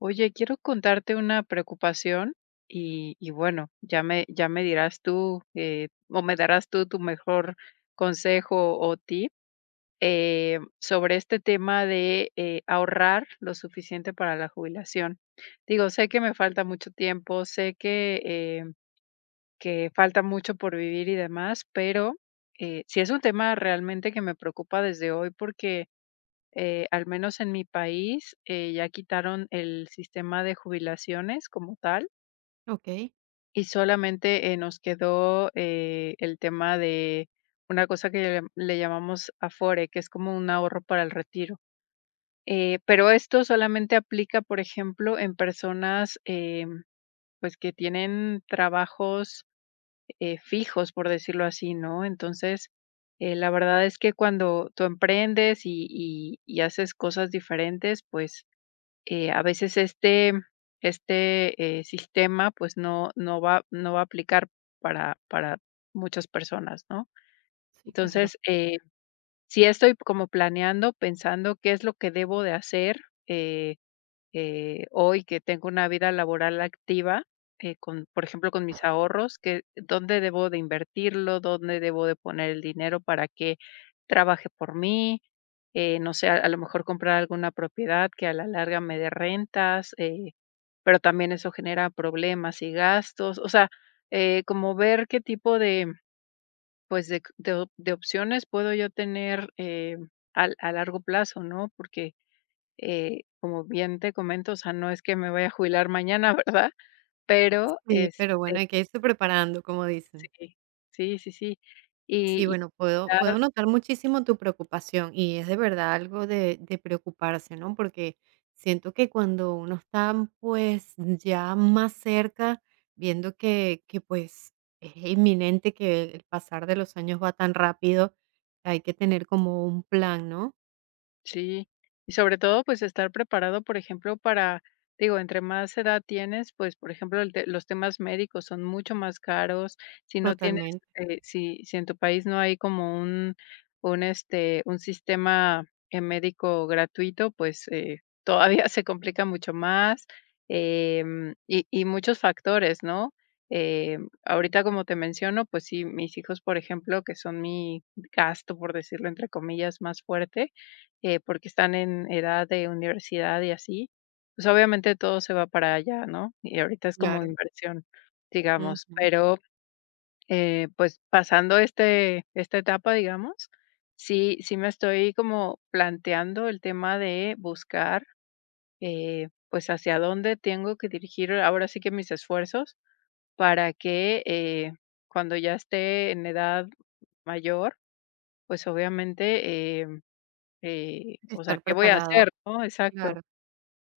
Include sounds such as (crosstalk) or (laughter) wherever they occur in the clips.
Oye, quiero contarte una preocupación y bueno, ya me dirás tú o me darás tú tu mejor consejo o tip, sobre este tema de ahorrar lo suficiente para la jubilación. Digo, sé que me falta mucho tiempo, sé que falta mucho por vivir y demás, pero sí es un tema realmente que me preocupa desde hoy porque al menos en mi país, ya quitaron el sistema de jubilaciones como tal Okey, y solamente nos quedó el tema de una cosa que le llamamos Afore, que es como un ahorro para el retiro. Pero esto solamente aplica, por ejemplo, en personas, pues que tienen trabajos fijos, por decirlo así, ¿no? Entonces, la verdad es que cuando tú emprendes y haces cosas diferentes, pues a veces este, sistema pues no va a aplicar para muchas personas, ¿no? sí, claro. Entonces, sí estoy como planeando, pensando qué es lo que debo de hacer, eh, hoy que tengo una vida laboral activa, con, por ejemplo, con mis ahorros, que dónde debo de invertirlo, dónde debo de poner el dinero para que trabaje por mí, no sé, a lo mejor comprar alguna propiedad que a la larga me dé rentas, pero también eso genera problemas y gastos, o sea, como ver qué tipo de, pues, de opciones puedo yo tener, a largo plazo, ¿no? Porque, como bien te comento, o sea, no es que me vaya a jubilar mañana, (laughs) ¿verdad? Pero, Sí, es pero bueno, hay que irse preparando, como dicen. sí, sí, sí, sí. Sí, Y bueno, puedo notar muchísimo tu preocupación, y es de verdad algo de preocuparse, ¿no? Porque siento que cuando uno está, pues, ya más cerca, viendo que, pues, es inminente que el pasar de los años va tan rápido, hay que tener como un plan, ¿no? sí, y sobre todo, pues, estar preparado, por ejemplo, para... Digo, entre más edad tienes, pues, por ejemplo, el te los temas médicos son mucho más caros. Si no tienes, Totalmente, si en tu país no hay como un este, un sistema, médico gratuito, pues, todavía (laughs) se complica mucho más, y muchos factores, ¿no? Ahorita, como te menciono, pues sí, mis hijos, por ejemplo, que son mi gasto, por decirlo entre comillas, más fuerte, porque están en edad de universidad y así, pues obviamente todo se va para allá, ¿no? Y ahorita es como claro. inversión, digamos, Ujú. pero, pues pasando esta etapa, digamos, sí, sí me estoy como planteando el tema de buscar, pues hacia dónde tengo que dirigir ahora sí que mis esfuerzos para que, cuando ya esté en edad mayor, pues obviamente, o sea, Estar ¿qué voy a preparada, hacer? ¿No? Exacto. claro.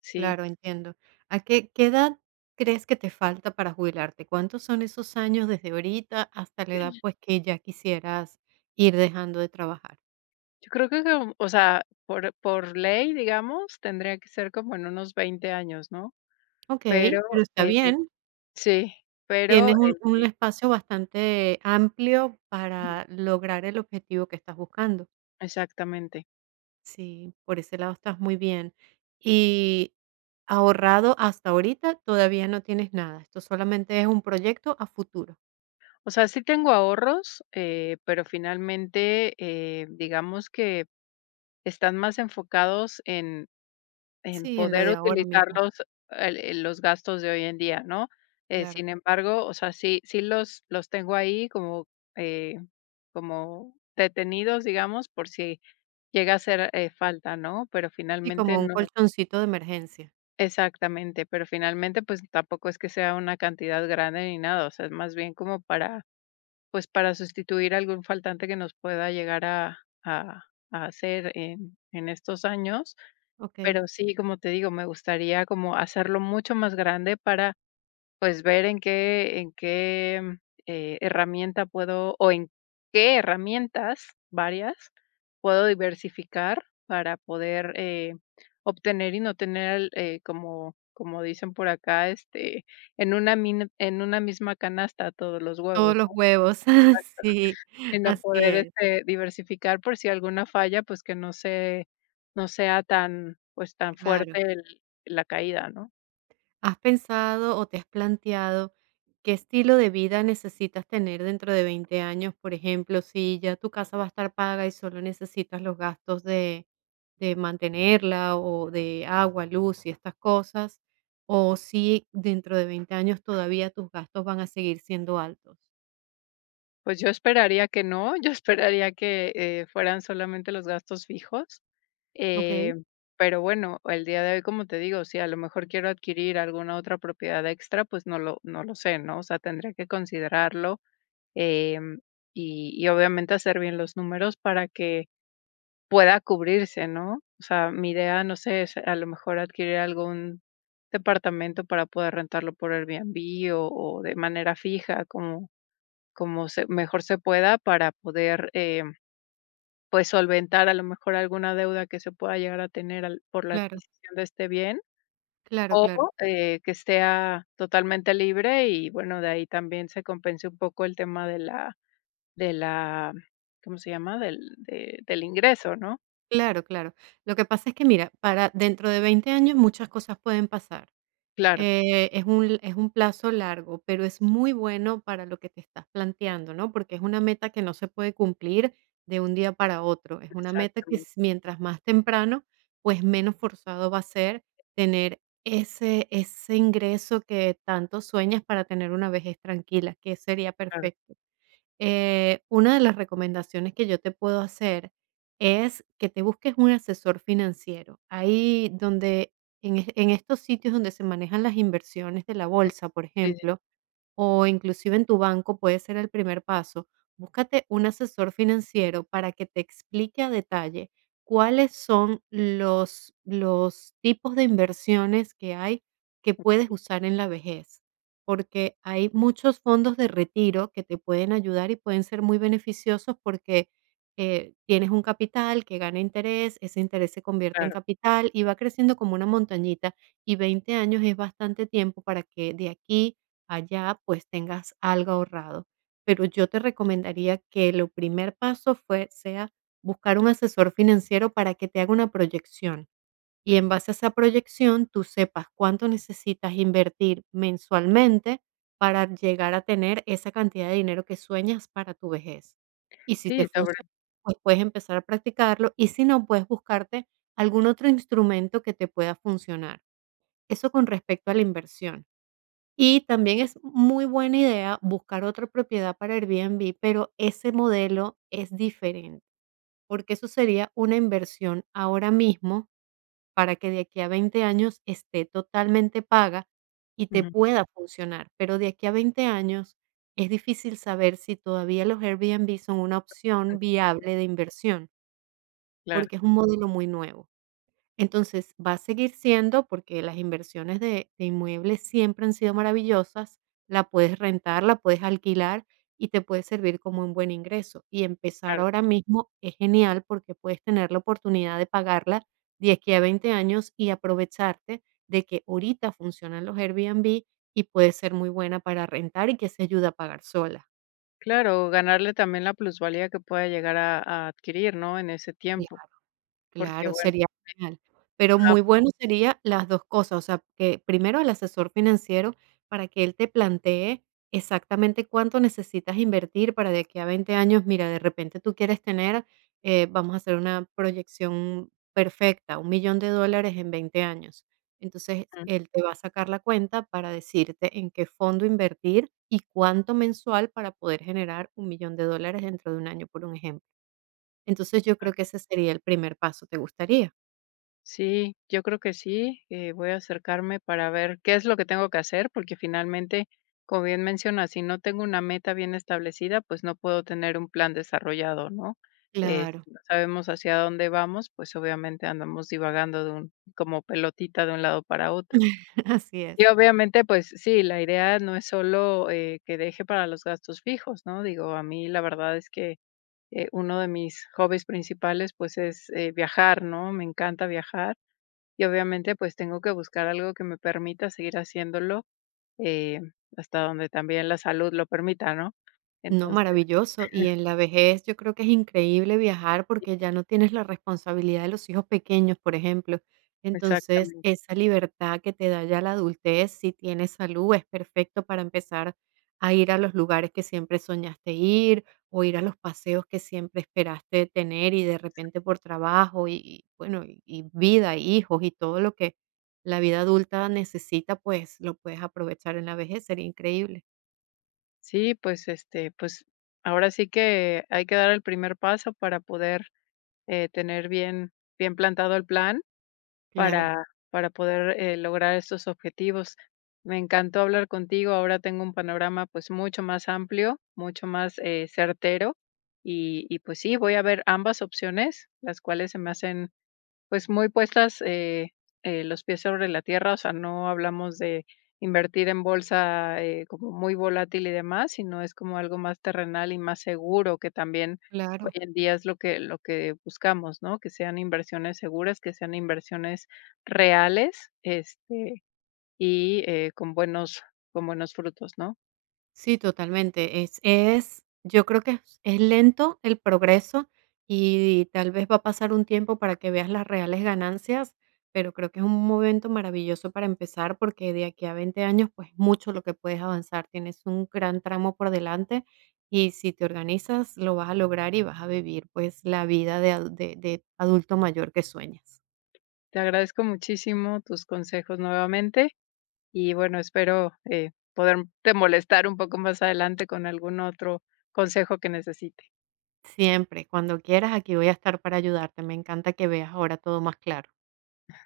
Sí, Claro, entiendo. ¿A qué edad crees que te falta para jubilarte? ¿Cuántos son esos años desde ahorita hasta la edad, pues, que ya quisieras ir dejando de trabajar? yo creo que como, o sea, por ley, digamos, tendría que ser como en unos 20 años, ¿no? Okey, Pero, pero está eh, bien, sí, pero, tienes un espacio bastante amplio ujú, para lograr el objetivo que estás buscando. exactamente. Sí, por ese lado estás muy bien. Y ahorrado hasta ahorita todavía no tienes nada, esto solamente es un proyecto a futuro. O sea, sí tengo ahorros, pero finalmente, digamos que están más enfocados en... En Sí, en lo poder de ahora utilizar mismo, los... el los gastos de hoy en día, ¿no? Claro. Sin embargo, o sea, sí, sí los tengo ahí como eh, como detenidos, digamos, por si llega a ser, falta, ¿no? Pero Sí, finalmente como un no... colchoncito de emergencia. Exactamente, pero finalmente, pues, tampoco es que sea una cantidad grande ni nada, o sea, es más bien como para, pues, para sustituir algún faltante que nos pueda llegar a a hacer en estos años. Okey. Pero sí, como te digo, me gustaría como hacerlo mucho más grande para, pues, ver en qué, herramienta puedo o en qué herramientas, varias, puedo diversificar para poder, obtener y no tener, como como dicen por acá, este, en una misma canasta todos los huevos. Todos los huevos. (laughs) Sí, Y no así poder, es, este, diversificar por si alguna falla, pues, que no se... No sea tan, pues, tan claro. fuerte el la caída, ¿no? ¿Has pensado o te has planteado qué estilo de vida necesitas tener dentro de 20 años? Por ejemplo, si ya tu casa va a estar paga y solo necesitas los gastos de mantenerla o de agua, luz y estas cosas, o si dentro de 20 años todavía tus gastos van a seguir siendo altos. Pues, yo esperaría que no, (laughs) yo esperaría que, fueran solamente los gastos fijos, Okey, eh, pero bueno, el día de hoy, como te digo, si a lo mejor quiero adquirir alguna otra propiedad extra, pues, no lo sé, ¿no? O sea, tendría que considerarlo, em, y obviamente hacer bien los números para que pueda cubrirse, ¿no? O sea, mi idea, no sé, es a lo mejor adquirir algún departamento para poder rentarlo por Airbnb o de manera fija, como, mejor se pueda para poder, pues, solventar a lo mejor alguna deuda que se pueda llegar a tener por la claro, adquisición de este bien claro, o, claro. Que sea totalmente libre y bueno, de ahí también se compense un poco el tema de la, ¿cómo se llama? Del ingreso, ¿no? Claro, claro. Lo que pasa es que, mira, para dentro de 20 años muchas cosas pueden pasar. Claro, es un plazo largo, pero es muy bueno para lo que te estás planteando, ¿no? Porque es una meta que no se puede cumplir de un día para otro. Es una meta que exactamente. s mientras más temprano, pues menos forzado va a ser tener ese ingreso que tanto sueñas para tener una vejez tranquila, que sería Claro. perfecto. Una de las recomendaciones que yo te puedo hacer es que te busques un asesor financiero. Ahí donde en estos sitios donde se manejan las inversiones de la Ujú, bolsa, por sí, sí, ejemplo, o inclusive en tu banco puede ser el primer paso. Búscate un asesor financiero para que te explique a detalle cuáles son los tipos de inversiones que hay que puedes okey, usar en la vejez, porque hay muchos fondos de retiro que te pueden ayudar y pueden ser muy beneficiosos porque tienes un capital que gana interés, ese interés se convierte en claro. capital y va creciendo como una montañita y 20 años es bastante tiempo para que de aquí allá, pues tengas algo ahorrado. Pero yo te recomendaría que lo primer paso sea buscar un asesor financiero para que te haga una proyección y en base a esa proyección tú sepas cuánto necesitas invertir mensualmente para llegar a tener esa cantidad de dinero que sueñas para tu vejez. Y si te Sí, sobre... funciona, pues puedes empezar a practicarlo y si no, puedes buscarte algún otro instrumento que te pueda funcionar. Eso con respecto a la inversión. Y también es muy buena idea buscar otra propiedad para Airbnb, pero ese modelo es diferente, porque eso sería una inversión ahora mismo para que de aquí a 20 años esté totalmente paga y te Ujú, pueda funcionar. Pero de aquí a 20 años es difícil saber si todavía los Airbnb son una opción viable de inversión, claro, porque es un modelo muy nuevo. Entonces, va a seguir siendo, porque las inversiones de inmuebles siempre han sido maravillosas, la puedes rentar, la puedes alquilar y te puede servir como un buen ingreso. Y empezar claro, ahora mismo es genial porque puedes tener la oportunidad de pagarla de aquí a 20 años y aprovecharte de que ahorita funcionan los Airbnb y puede ser muy buena para rentar y que se ayuda a pagar sola. claro, ganarle también la plusvalía que pueda llegar a adquirir, ¿no?, en ese tiempo, porque Claro, bueno... sería genial. Pero Ajá, muy bueno sería las 2 cosas, o sea, que primero el asesor financiero para que él te plantee exactamente cuánto necesitas invertir para de aquí a 20 años, mira, de repente tú quieres tener, vamos a hacer una proyección perfecta, $1,000,000 en 20 años. Entonces, ujú, él te va a sacar la cuenta para decirte en qué fondo invertir y cuánto mensual para poder generar $1,000,000 dentro de un año, por un ejemplo. Entonces, yo creo que ese sería el primer paso, ¿te gustaría? sí, yo creo que sí, voy a acercarme para ver qué es lo que tengo que hacer, porque finalmente, como bien mencionas, si no tengo una meta bien establecida, pues no puedo tener un plan desarrollado, ¿no?, Claro, si no sabemos hacia dónde vamos, pues obviamente andamos divagando de un... Como pelotita de un lado para otro. (laughs) así es. Y obviamente, pues sí, la idea no es solo, que deje para los gastos fijos, ¿no? Digo, a mí la verdad es que, uno de mis hobbies principales, pues, es, viajar, ¿no? Me encanta viajar y obviamente, pues, tengo que buscar algo que me permita seguir haciéndolo, eh, hasta donde también la salud lo permita, ¿no? No, Entonces... maravilloso. Y en la vejez yo creo que es increíble viajar porque ya no tienes la responsabilidad de los hijos pequeños, por ejemplo. Entonces, Exactamente. esa libertad que te da ya la adultez, si tienes salud, es perfecto para empezar a ir a los lugares que siempre soñaste ir o ir a los paseos que siempre esperaste tener y de repente por trabajo bueno, y vida, hijos y todo lo que la vida adulta necesita, pues lo puedes aprovechar en la vejez. Sería increíble. Sí, pues, este, pues, ahora sí que hay que dar el primer paso para poder, tener bien plantado el plan. Claro, para para poder, lograr estos objetivos. Me encantó hablar contigo, ahora tengo un panorama, pues, mucho más amplio, mucho más, certero, y, pues sí, voy a ver ambas opciones, las cuales se me hacen, pues, muy puestas, los pies sobre la tierra, o sea, no hablamos de invertir en bolsa, como muy volátil y demás, sino es como algo más terrenal y más seguro, que también hoy claro. en día es lo que buscamos, ¿no? Que sean inversiones seguras, que sean inversiones reales, este, y, con buenos... Con buenos frutos, ¿no? Sí, totalmente. Es yo creo que es lento el progreso y tal vez va a pasar un tiempo para que veas las reales ganancias, pero creo que es un momento maravilloso para empezar, porque de aquí a 20 años, pues, mucho lo que puedes avanzar. Tienes un gran tramo por delante y si te organizas, lo vas a lograr y vas a vivir, pues, la vida de adulto mayor que sueñas. Te agradezco muchísimo tus consejos nuevamente. Y bueno, espero, poderte molestar un poco más adelante con algún otro consejo que necesite. Siempre, cuando quieras, aquí voy a estar para ayudarte. Me encanta que veas ahora todo más claro.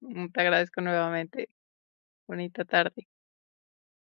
Mm, te agradezco nuevamente. Bonita tarde.